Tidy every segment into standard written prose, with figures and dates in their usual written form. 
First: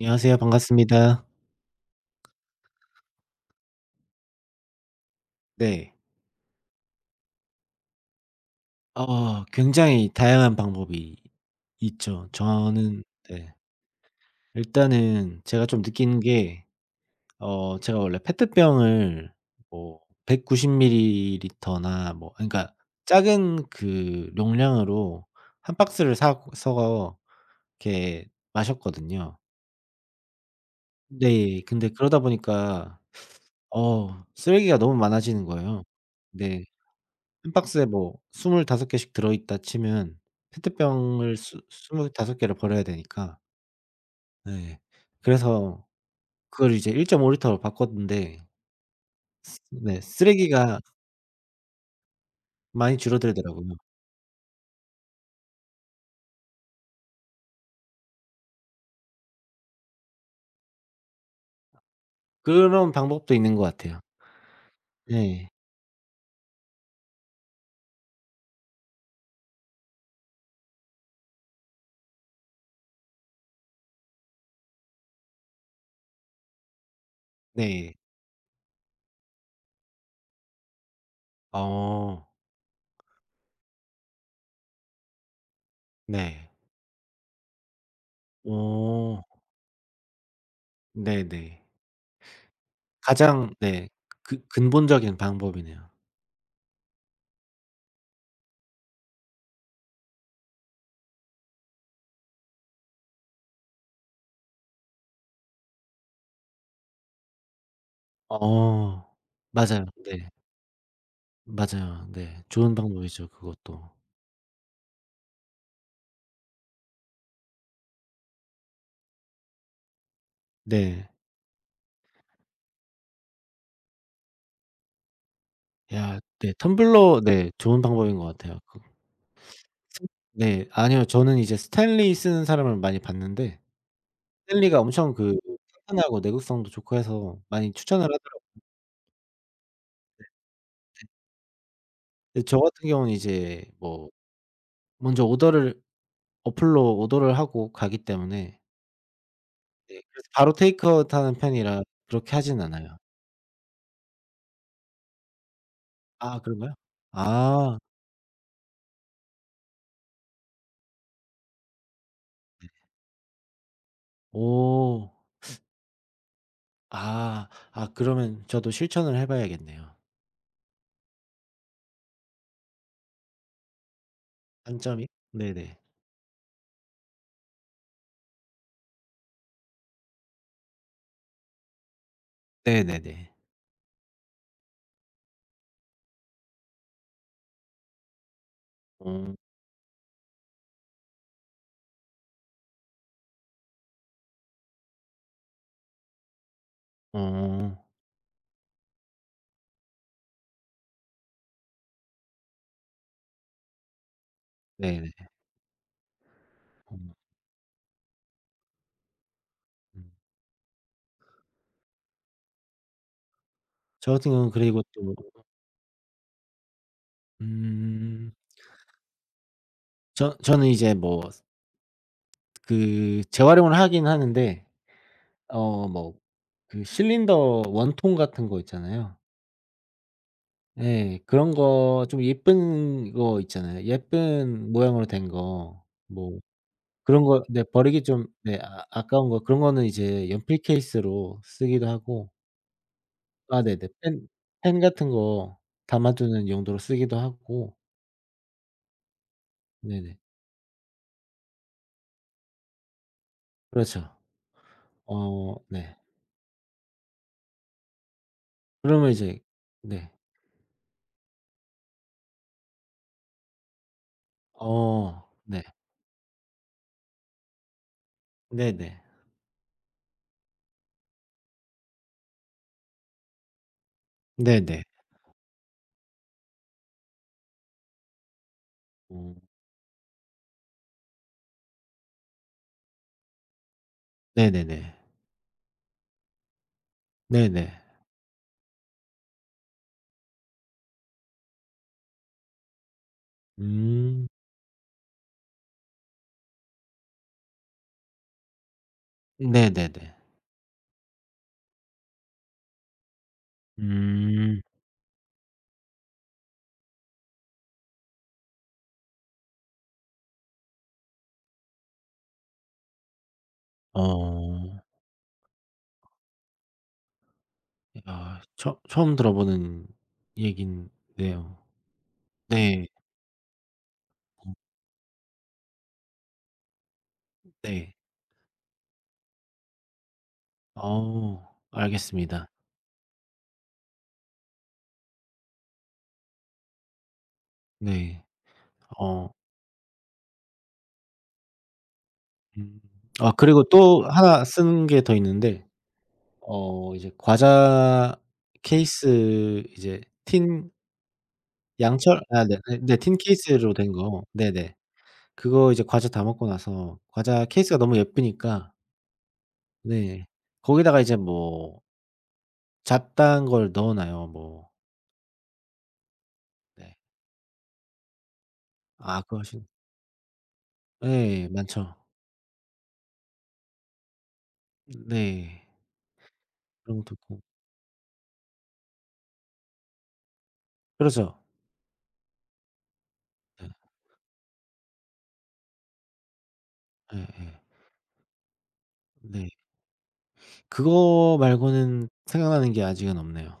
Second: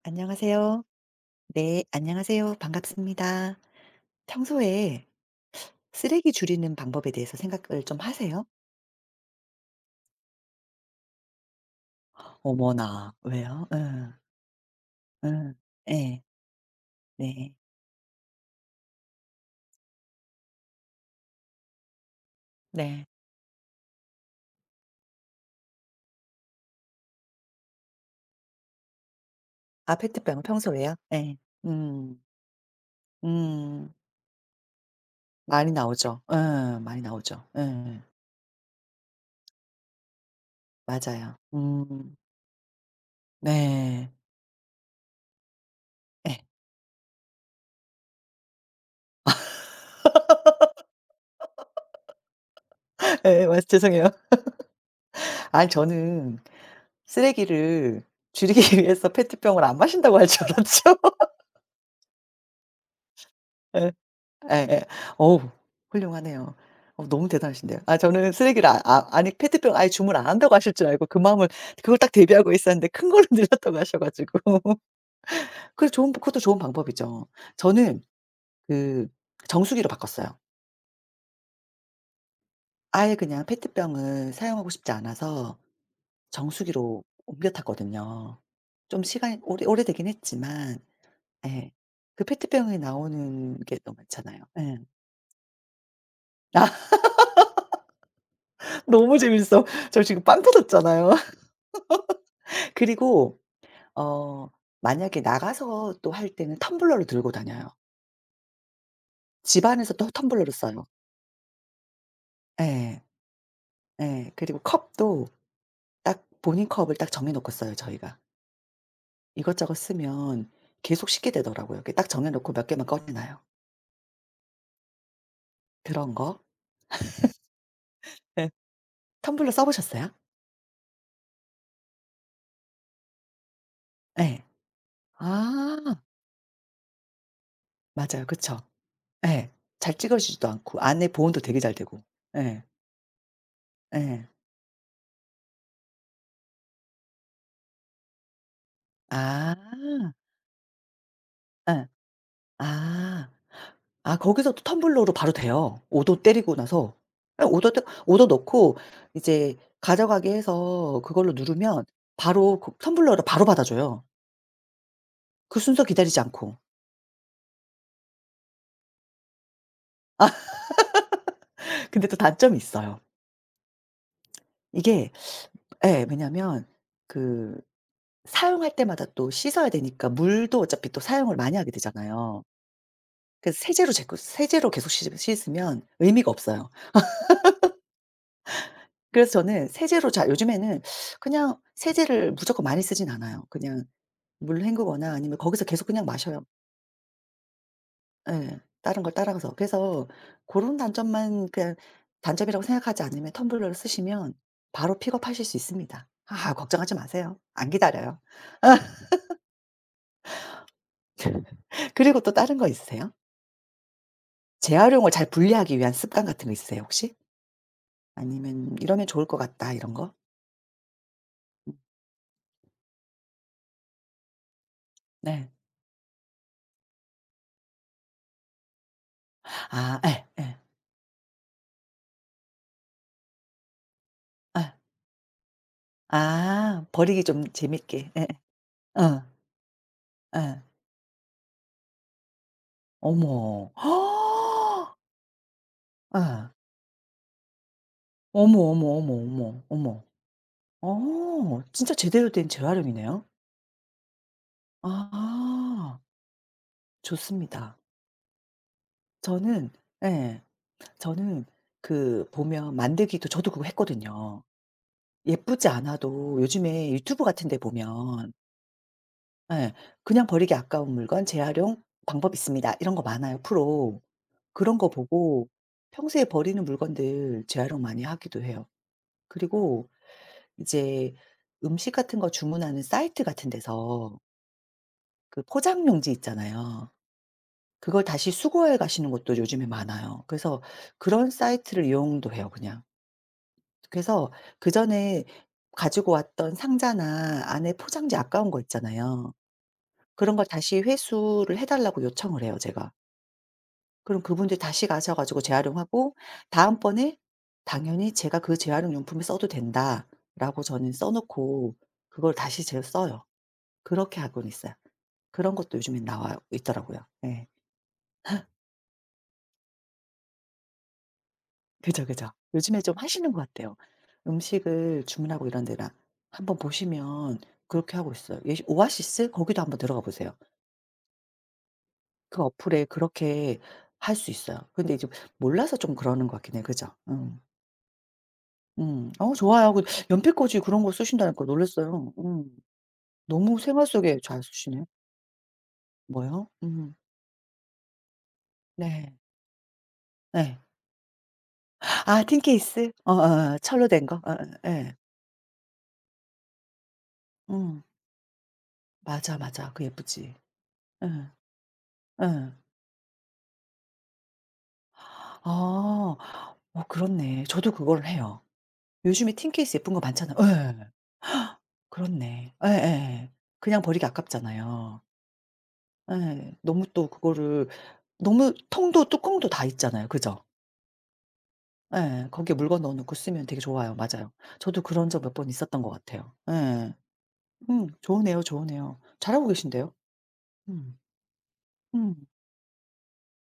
안녕하세요. 안녕하세요. 반갑습니다. 네, 안녕하세요. 반갑습니다. 평소에 네. 쓰레기 줄이는 방법에 대해서 생각을 좀 하세요? 굉장히 다양한 방법이 있죠. 저는, 어머나, 네, 왜요? 응, 일단은 응, 제가 좀 느끼는 예, 게, 네, 제가 원래 페트병을 뭐 190 밀리리터나 뭐 그러니까 네. 작은 그 용량으로 한 박스를 사 사서 이렇게 마셨거든요. 아, 페트병 평소에요? 예, 네. 근데 그러다 음, 보니까 음, 쓰레기가 너무 많아지는 많이 거예요. 나오죠. 네. 응, 많이 나오죠. 한 박스에 응, 뭐 25개씩 들어있다 치면 맞아요. 페트병을 스 25 개를 버려야 되니까. 네, 네. 그래서 예. 그걸 이제 1.5 리터로 바꿨는데 쓰 네, 쓰레기가 많이 예, 맞 줄어들더라고요. 죄송해요. 아니, 저는 쓰레기를 줄이기 위해서 페트병을 안 마신다고 할 줄 알았죠. 그런 방법도 있는 것 같아요. 예예. 어우 네. 훌륭하네요. 어 너무 대단하신데요. 아 저는 쓰레기를 아니 페트병 아예 주문 안 한다고 하실 줄 알고 그 마음을 그걸 딱 대비하고 있었는데 큰 걸로 늘렸다고 하셔 가지고. 그래 좋은 그것도 좋은 방법이죠. 네. 저는 그 정수기로 바꿨어요. 어. 아예 그냥 페트병을 사용하고 싶지 않아서 네. 정수기로 옮겨 탔거든요. 좀 어. 시간이 오래 오래되긴 했지만 네네. 예. 그 페트병에 가장, 나오는 게 네, 너무 많잖아요. 그 예. 근본적인 방법이네요. 아 너무 재밌어. 저 지금 빵 터졌잖아요. 그리고 어 만약에 나가서 또 할 때는 텀블러를 들고 다녀요. 어. 집 맞아요. 안에서 또 네. 텀블러를 써요. 맞아요. 네. 좋은 예. 방법이죠 그것도. 예. 그리고 컵도 딱 본인 컵을 딱 정해 놓고 써요, 저희가. 이것저것 쓰면 계속 네. 씻게 되더라고요. 이렇게 딱 정해 놓고 몇 개만 꺼내 놔요. 그런 야, 거. 네. 텀블러, 네, 좋은 방법인 것 예. 같아요. 그, 텀블러 써 스 보셨어요? 네. 아니요. 저는 이제 스탠리 쓰는 사람을 많이 봤는데, 예. 스탠리가 엄청 그 아. 탄탄하고 내구성도 좋고 해서 많이 추천을 맞아요. 하더라고요. 그쵸. 예. 잘 찌그러지지도 않고 안에 보온도 되게 잘 되고. 근데 저 예. 같은 경우는 이제 뭐 예. 먼저 오더를 어플로 오더를 하고 가기 때문에, 아. 네, 그래서 바로 테이크아웃 하는 편이라 예. 그렇게 하진 않아요. 아. 아 거기서 또 텀블러로 바로 돼요. 오도 아 때리고 그런가요? 나서. 예 5 도 아. 때 5 도 넣고 이제 가져가게 해서 그걸로 누르면 바로 그 텀블러로 바로 받아 줘요. 오. 그 순서 기다리지 않고. 아. 아, 그러면 저도 실천을 해 봐야겠네요. 근데 또 단점이 있어요. 단점이, 이게 네네. 예 왜냐면 그 사용할 때마다 또 씻어야 되니까 물도 어차피 또 사용을 많이 하게 되잖아요. 네네네. 그래서 세제로 계속 씻으면 의미가 없어요. 그래서 어. 저는 세제로 잘 요즘에는 그냥 세제를 무조건 많이 쓰진 않아요. 그냥 물 헹구거나 아니면 거기서 계속 그냥 마셔요. 어. 예. 다른 걸 따라가서. 그래서 고런 단점만 그냥 단점이라고 생각하지 않으면 텀블러를 쓰시면 바로 네네. 픽업하실 수 있습니다. 아 걱정하지 어, 마세요. 안 기다려요. 음. 그리고 또 다른 거 있으세요? 저 같은 경우는, 그리고 재활용을 잘 또, 분리하기 위한 습관 같은 거 있으세요 혹시? 음 아니면 '이러면 좋을 것 같다.' 이런 거? 저는 이제 뭐 그 재활용을 하긴 하는데, 네. 뭐 그 실린더, 원통 같은 거 있잖아요. 아 예 예. 예. 그런 거 좀 예쁜 거 있잖아요. 예쁜 아, 모양으로 된 거, 뭐 아 버리기 그런 거, 좀 네, 버리기 재밌게. 예예. 좀, 네, 아, 어. 아까운 거, 그런 거는 이제 연필 예. 케이스로 쓰기도 하고. 아, 어머. 네네. 펜, 같은 거 예. 담아두는 용도로 쓰기도 하고. 어머, 어머, 어머, 어머, 어머. 네네. 어 진짜 제대로 된 재활용이네요. 그렇죠. 어, 네. 아 좋습니다. 그러면 이제 저는 네. 예. 저는 그 보면 만들기도 저도 그거 했거든요. 어 네. 예쁘지 않아도 요즘에 유튜브 같은 데 보면 네네. 예. 그냥 버리기 아까운 물건 재활용 방법 있습니다. 이런 거 많아요, 프로. 그런 네네. 거 보고 평소에 버리는 물건들 재활용 많이 하기도 해요. 어 그리고 이제 음식 같은 거 주문하는 사이트 같은 데서 네네네. 그 포장용지 있잖아요. 네네. 그걸 다시 수거해 가시는 곳도 요즘에 많아요. 그래서 그런 사이트를 이용도 해요 그냥. 음. 그래서 그전에 가지고 왔던 상자나 안에 포장지 아까운 거 있잖아요. 네네네. 그런 걸 다시 회수를 해 달라고 요청을 해요 제가. 그럼 그분들이 음. 다시 가셔 가지고 재활용하고 다음번에 당연히 제가 "그 재활용 용품에 써도 된다."라고 저는 써 놓고 그걸 다시 제가 써요. 그렇게 하고는 있어요. 어. 그런 것도 요즘엔 나와 있더라고요. 예. 야, 처 처음 들어보는 얘긴데요. 그죠, 그죠. 요즘에 네. 좀 하시는 것 같아요. 어, 음식을 주문하고 이런 데나 한번 보시면 네. 그렇게 하고 있어요. 예 오아시스 거기도 한번 들어가 보세요. 어, 그 알겠습니다. 어플에 그렇게 할 수 있어요. 근데 이제 몰라서 좀 그러는 것 같긴 해요. 그죠? 음. 네. 음. 어, 어 좋아요. 그 연필꽂이 그런 거 쓰신다니까 놀랐어요. 음. 음. 아, 너무 그리고 생활 또 속에 잘 하 쓰시네. 쓰는 게 더 있는데, 뭐요? 음. 이제 과자 네. 케이스, 이제 네. 틴, 양철, 아 아, 네. 네, 틴케이스? 네, tin 어어어. 케이스로 철로 된 된 거? 거. 어어 네네. 예. 그거 이제 과자 다 먹고 나서 과자 케이스가 음. 너무 예쁘니까. 맞아, 맞아. 그 네. 예쁘지. 거기다가 이제 응, 뭐 응. 잡다한 걸 넣어 놔요 뭐. 아. 어 네. 그렇네. 저도 그걸 해요. 아, 요즘에 그거 하시는. 틴케이스 예쁜 거 많잖아요. 예. 예. 많죠. 그렇네. 예예예. 그냥 버리기 아깝잖아요. 네. 예. 너무 그런 또 것도 있고. 그거를 너무 통도 뚜껑도 다 있잖아요. 그죠? 그렇죠. 예. 거기에 물건 넣어 놓고 쓰면 되게 네. 좋아요. 맞아요. 저도 그런 적 몇 번 있었던 것 같아요. 예. 예예. 음. 좋으네요, 좋으네요. 잘하고 네. 계신데요. 음. 그거 말고는 음. 생각나는 게 아직은 없네요.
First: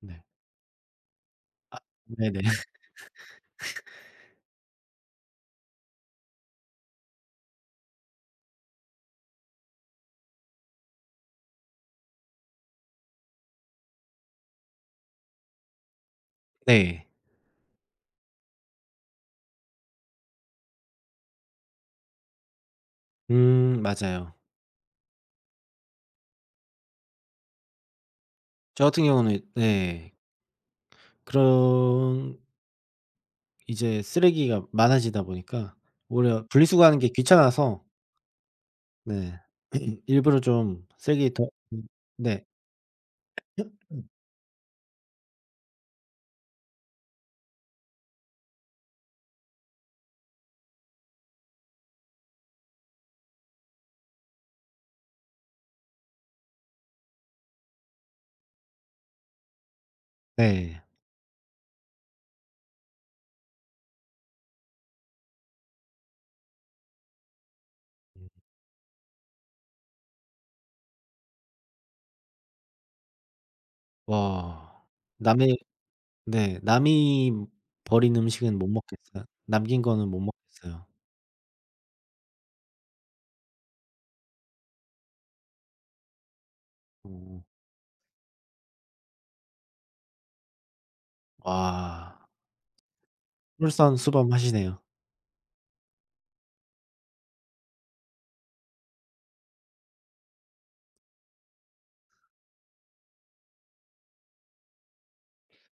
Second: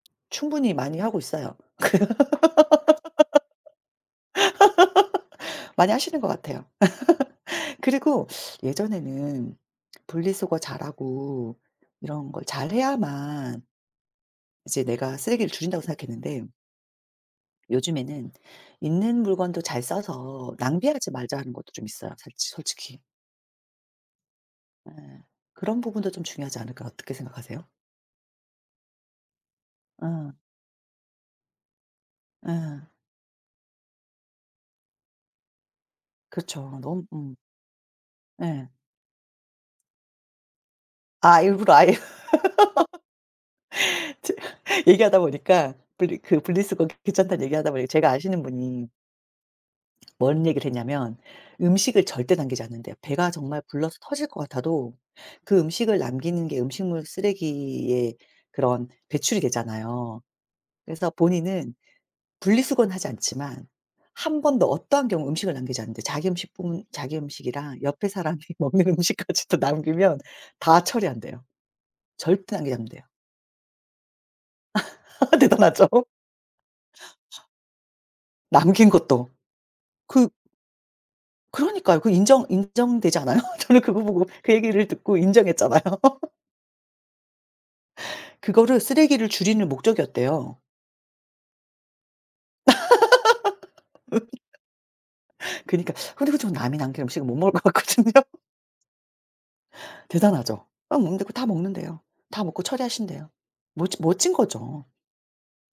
네. 충분히 많이 하고 있어요. 아, 네네. 많이 하시는 것 같아요. 그리고 예전에는 분리수거 잘하고 이런 걸 잘해야만 이제 내가 쓰레기를 줄인다고 생각했는데 네. 요즘에는 있는 물건도 잘 써서 낭비하지 말자는 것도 좀 있어요. 솔직히. 음, 맞아요. 예. 그런 부분도 좀 중요하지 않을까 어떻게 생각하세요? 저 같은 경우는, 네, 응. 그런, 응. 이제 쓰레기가 많아지다 보니까 오히려 그렇죠. 분리수거하는 너무 게 귀찮아서. 예. 네. 일부러 좀 쓰레기 아 더, 일부러 음 아예 네. 얘기하다 보니까 분리수거 괜찮다는 얘기하다 보니까 제가 아시는 분이 뭔 얘기를 했냐면 음식을 절대 남기지 않는대요. 배가 정말 불러서 터질 것 같아도 그 음식을 남기는 게 음식물 쓰레기의 그런 배출이 되잖아요. 네. 그래서 본인은 분리수거는 하지 않지만 한 번도 어떠한 경우 음식을 남기지 않는데 자기 음식뿐 자기 음식이랑 옆에 음. 사람이 먹는 음식까지도 남기면 다 처리한대요. 절대 남기지 않는대요. 와. 남의, 대단하죠? 네. 남이 버린 음식은 못 남긴 먹겠어요. 것도. 남긴 거는 못 그 먹겠어요. 그러니까요. 인정되지 않아요? 저는 그거 보고 그 얘기를 듣고 인정했잖아요. 어. 그거를 쓰레기를 줄이는 목적이었대요. 와. 솔선수범하시네요. 그니까 근데 그저 남이 남긴 음식을 못 먹을 것 같거든요. 대단하죠. 막 먹는데 그거 다 먹는대요. 다 먹고 처리하신대요. 멋 멋진 거죠.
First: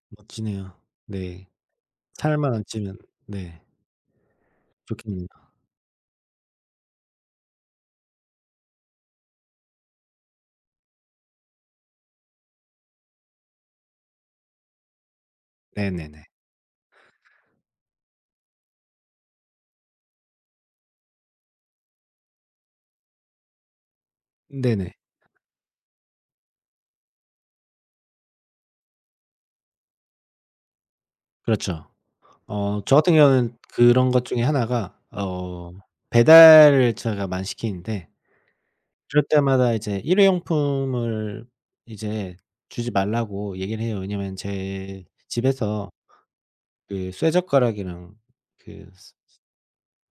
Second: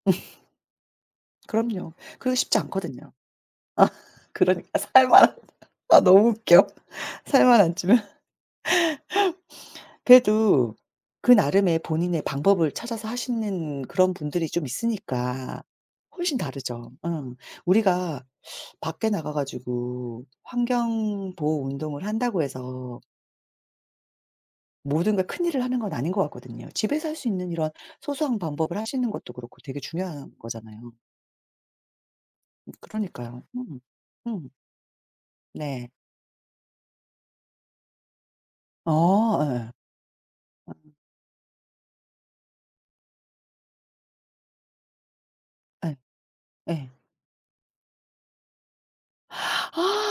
멋지네요. 네. 그럼요. 그러기 살만 쉽지 안 찌면, 않거든요. 네, 아 그러니까 살만 좋겠네요. 안- 아 너무 웃겨. 살만 안 찌면 그래도 그 나름의 본인의 방법을 찾아서 하시는 그런 분들이 좀 있으니까 네네네. 훨씬 다르죠. 응. 우리가 밖에 나가 가지고 환경 보호 운동을 한다고 해서 네네. 모든 걸 큰일을 하는 건 아닌 것 같거든요. 집에서 할 수 있는 이런 소소한 방법을 하시는 것도 그렇고 되게 중요한 거잖아요. 그렇죠. 어, 저 같은 그러니까요. 경우는 음. 그런 것 중에 음. 하나가, 네. 배달을 제가 많이 시키는데, 그럴 어. 예. 때마다 이제 어 일회용품을 이제 주지 말라고 얘기를 해요. 왜냐면 제 집에서 예. 예. 그 쇠젓가락이랑 그, 쓰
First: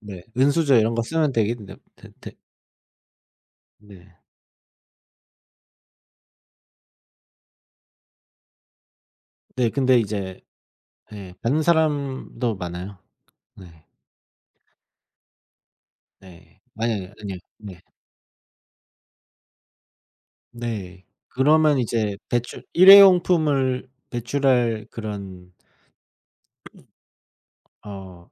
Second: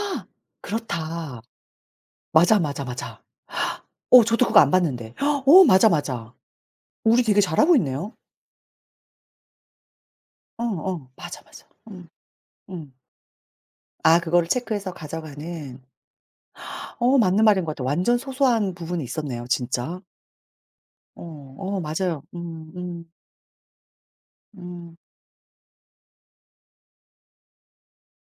네, 은수저 이런 거 쓰면 그렇다. 되기, 네, 되, 맞아, 맞아, 맞아. 네. 어 저도 그거 안 봤는데. 어 맞아, 맞아. 우리 되게 잘하고 있네요. 네 근데 이제, 어 어. 예, 맞아, 받는 맞아. 사람도 음. 많아요. 네. 아 그거를 체크해서 가져가는. 네. 아니, 아니, 어 아니요. 맞는 말인 것 네. 같아요. 완전 소소한 부분이 있었네요 진짜. 네. 어 그러면 어 이제 맞아요. 배출, 일회용품을 배출할 음. 그런, 어,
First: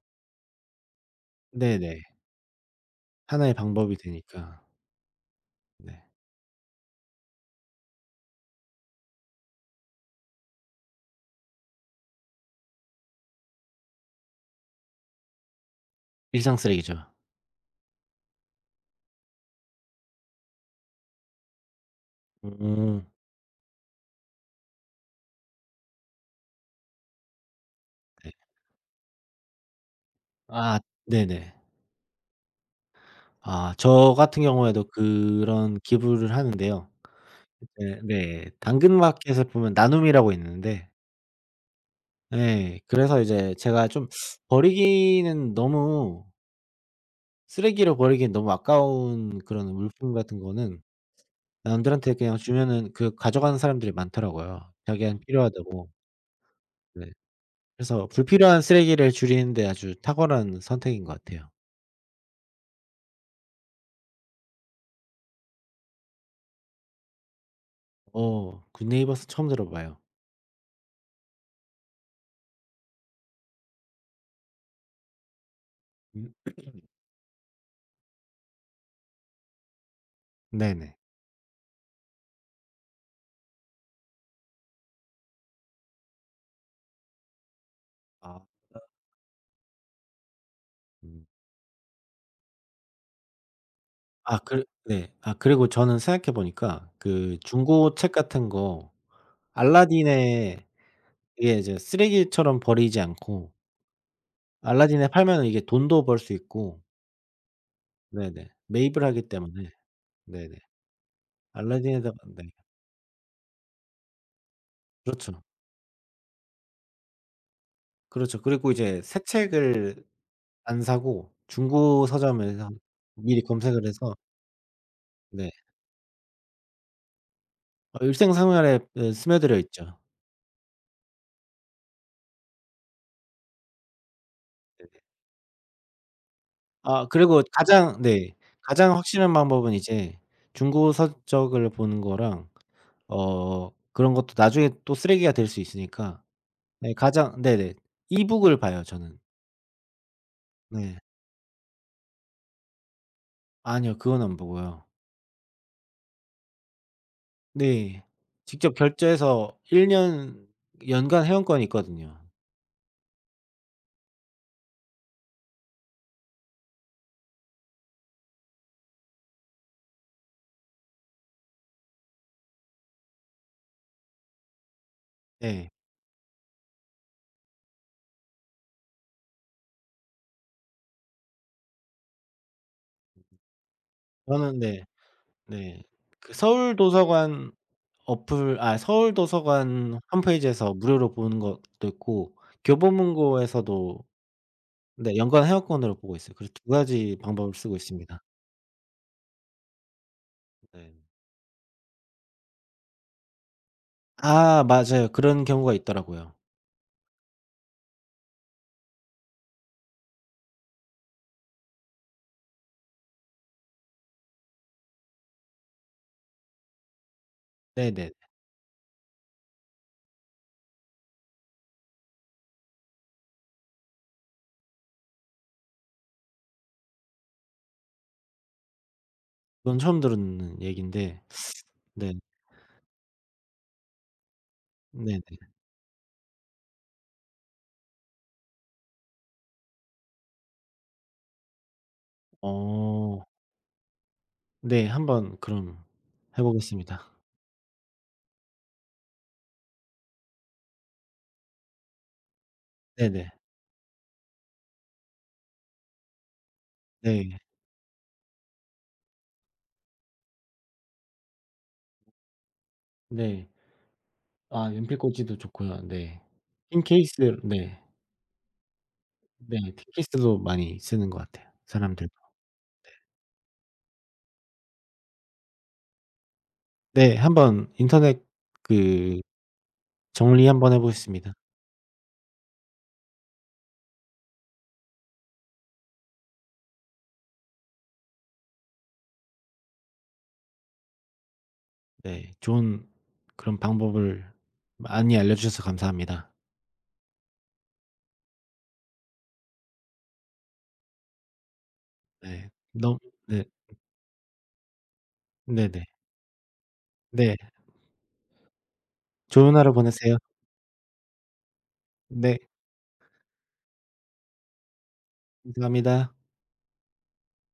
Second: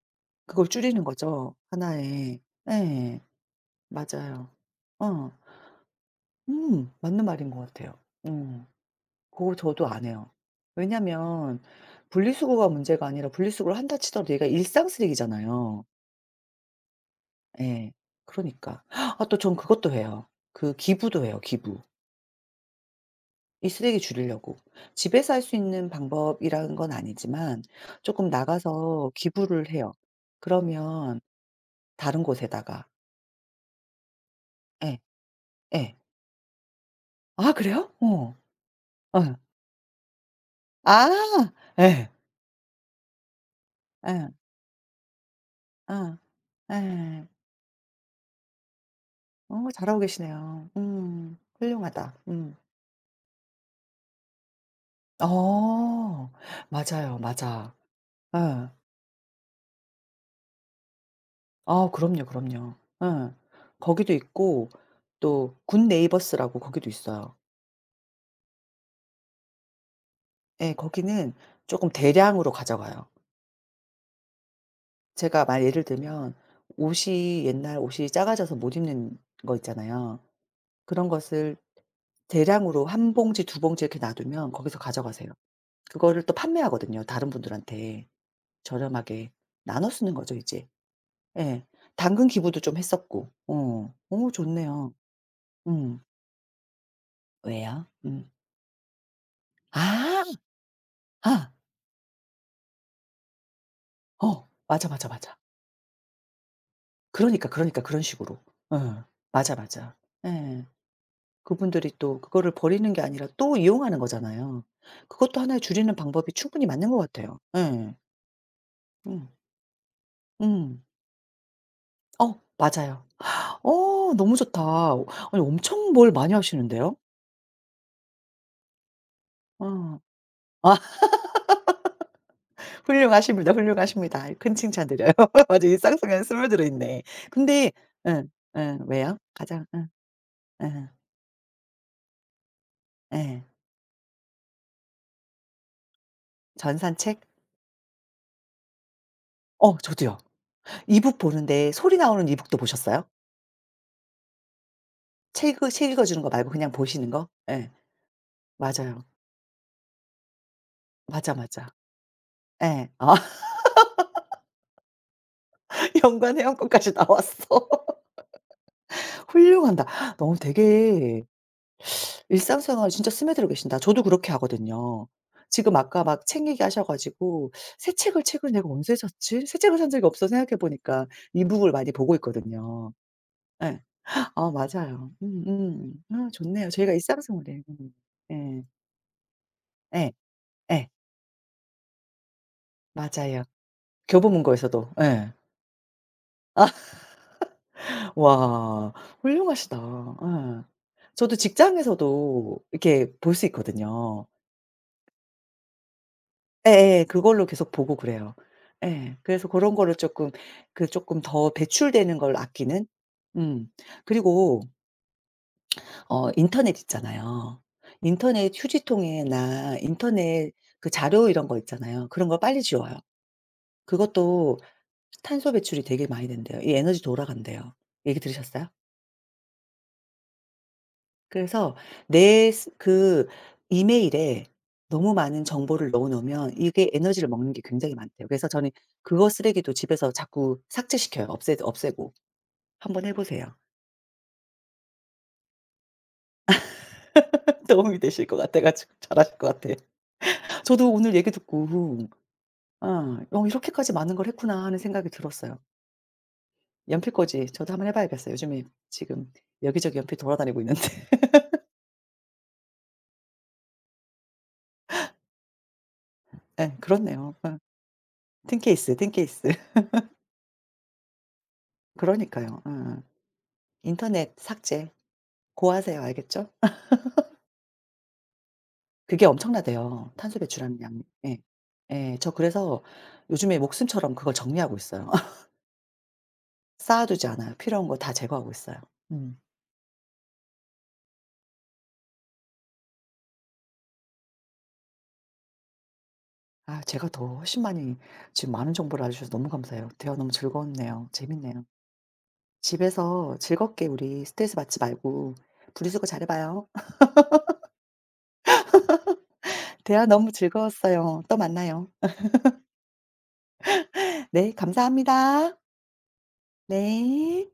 그걸 줄이는 거죠 네네. 하나에. 예. 하나의 방법이 맞아요. 되니까. 어. 네. 맞는 말인 것 같아요. 음. 그거 저도 안 해요. 왜냐면 분리수거가 문제가 아니라 분리수거를 한다 치더라도 얘가 일상 쓰레기잖아요. 일상 쓰레기죠. 예. 그러니까. 아 또 전 그것도 해요. 그 기부도 해요, 기부. 음, 이 쓰레기 줄이려고. 집에서 할 수 있는 방법이라는 건 아니지만 쪼끔 네. 나가서 기부를 해요. 아, 그러면 네네. 다른 곳에다가 아, 저 같은 경우에도 예. 그런 예. 기부를 하는데요. 아 그래요? 이제, 어. 네, 예. 당근마켓에 보면 나눔이라고 있는데, 아. 예. 예, 그래서 이제 제가 좀 예. 버리기는 어. 너무, 예. 쓰레기로 버리기엔 너무 아까운 어 그런 잘하고 물품 같은 계시네요. 거는 음. 남들한테 훌륭하다. 그냥 음. 주면은 그 가져가는 사람들이 많더라고요, 자기한테 필요하다고. 어. 네. 맞아요. 맞아. 그래서 불필요한 예. 쓰레기를 줄이는 데 아주 탁월한 선택인 것 같아요. 아 그럼요, 그럼요. 예. 거기도 있고 또 굿네이버스라고 거기도 있어요. 어, 굿네이버스 처음 들어봐요. 예 거기는 쪼끔 대량으로 가져가요. 제가 만 예를 들면 음, 옷이 옛날 옷이 작아져서 못 입는 거 있잖아요. 네네. 그런 것을 대량으로 한 봉지 두 봉지 이렇게 놔두면 거기서 가져가세요. 그거를 또 판매하거든요, 다른 분들한테. 아. 저렴하게 나눠 쓰는 거죠 이제. 음. 예. 당근 기부도 좀 했었고. 어. 어 아, 그, 좋네요. 네. 아, 그리고 저는 음. 생각해 보니까 그 왜요? 중고 책 음. 같은 거 아. 알라딘에, 아. 이게 이제 쓰레기처럼 버리지 않고 어 맞아, 맞아, 알라딘에 맞아. 팔면은 이게 돈도 벌 수 있고. 그러니까, 그러니까 그런 식으로. 네네. 매입을 어 하기 맞아, 때문에. 맞아. 네네. 예. 그분들이 알라딘에다가. 또 네. 그거를 버리는 게 아니라 또 이용하는 거잖아요. 그것도 그렇죠. 하나의 줄이는 방법이 충분히 맞는 것 같아요. 예. 그렇죠. 그리고 이제 새 음. 책을 음. 안 사고 중고 어 서점에서 맞아요. 미리 검색을 어 해서. 너무 좋다. 아니 네. 엄청 뭘 많이 하시는데요. 어, 일상생활에, 예, 스며들어 있죠. 어. 아 훌륭하십니다, 훌륭하십니다. 큰 칭찬 네네. 드려요. 아이 일상 속에 스며들어 있네. 아, 그리고 근데 가장, 예. 네, 예. 가장 왜요? 확실한 가장 방법은 예. 이제 예. 중고 서적을 보는 거랑, 예. 그런 것도 나중에 또 쓰레기가 될 수 있으니까, 네, 전산책? 가장, 네네, 이북을 봐요 저는. 어 저도요. 네. 이북 보는데 소리 나오는 이북도 보셨어요? 아니요. 그건 안 보고요. 책 읽어 주는 거 말고 그냥 보시는 거? 예. 네. 직접 맞아요. 결제해서 1년, 연간 맞아, 회원권이 맞아. 있거든요. 예. 아 연관 회원권까지 나왔어. 훌륭한다 너무 되게 일상생활 진짜 스며들어 계신다. 저도 그렇게 하거든요. 네. 지금 아까 막 책 얘기하셔 가지고 '새 책을 책을 내가 언제 샀지? 새 책을 산 적이 없어.' 생각해 보니까 이북을 많이 보고 있거든요. 예. 아 저는, 네. 맞아요. 네. 음음. 아 그 좋네요. 저희가 서울도서관 일상생활에 어플, 예. 아, 서울 도서관 예. 홈페이지에서 예. 무료로 보는 것도 있고, 맞아요. 교보문고에서도, 교보문고에서도 네, 예. 연간 회원권으로 보고 있어요. 그래서 두 가지 방법을 쓰고 있습니다. 와 훌륭하시다. 네. 예. 저도 직장에서도 이렇게 볼 수 있거든요. 아, 맞아요. 그런 경우가 있더라고요. 예예. 그걸로 계속 보고 그래요. 예. 그래서 고런 거를 쪼끔 그 쪼끔 더 배출되는 걸 아끼는? 음. 그리고 어 인터넷 있잖아요. 네네. 인터넷 휴지통에나 인터넷 그 자료 이런 거 있잖아요. 그런 거 빨리 지워요. 그것도 탄소 배출이 되게 많이 된대요. 이 에너지 돌아간대요. 얘기 들으셨어요? 그건 처음 들은 얘기인데. 그래서 네. 내 그 이메일에 너무 많은 네네. 정보를 넣어 놓으면 이게 에너지를 먹는 게 굉장히 많대요. 그래서 저는 그거 쓰레기도 집에서 자꾸 삭제시켜요. 없애 없애고. 한번 해 어, 보세요. 네. 한번 그럼 해 보겠습니다. 도움이 되실 것 같아 가지고 잘하실 것 같아. 저도 오늘 얘기 듣고 아 네네. '어 이렇게까지 많은 걸 했구나.' 하는 생각이 들었어요. 네. 연필꽂이 저도 한번 해 봐야겠어요. 요즘에 지금 여기저기 연필 돌아다니고 있는데. 네. 아, 연필꽂이도 좋고요. 네. 예 핀케이스. 그렇네요. 어 네. 틴케이스, 틴케이스. 네. 틴케이스도 많이 쓰는 것 같아요 사람들. 그러니까요. 어. 인터넷 삭제 고하세요. 알겠죠? 네. 한번 인터넷 그 그게 엄청나대요, 탄소 정리 한번 해 배출하는 양이. 보겠습니다. 예. 예. 저 그래서 요즘에 목숨처럼 그걸 정리하고 있어요. 쌓아 두지 않아요. 필요한 거 다 제거하고 있어요. 음. 네. 좋은 그런 방법을 많이 알려 주셔서 감사합니다. 아 제가 더 훨씬 많이 지금 많은 정보를 알려 주셔서 너무 감사해요. 대화 너무 즐거웠네요. 재밌네요. 네. 너무, 집에서 네. 즐겁게 우리 스트레스 받지 말고 네네. 분리수거 잘해 봐요. 네. 좋은 하루 대화 보내세요. 너무 즐거웠어요. 또 만나요. 네. 네 감사합니다. 감사합니다. 네.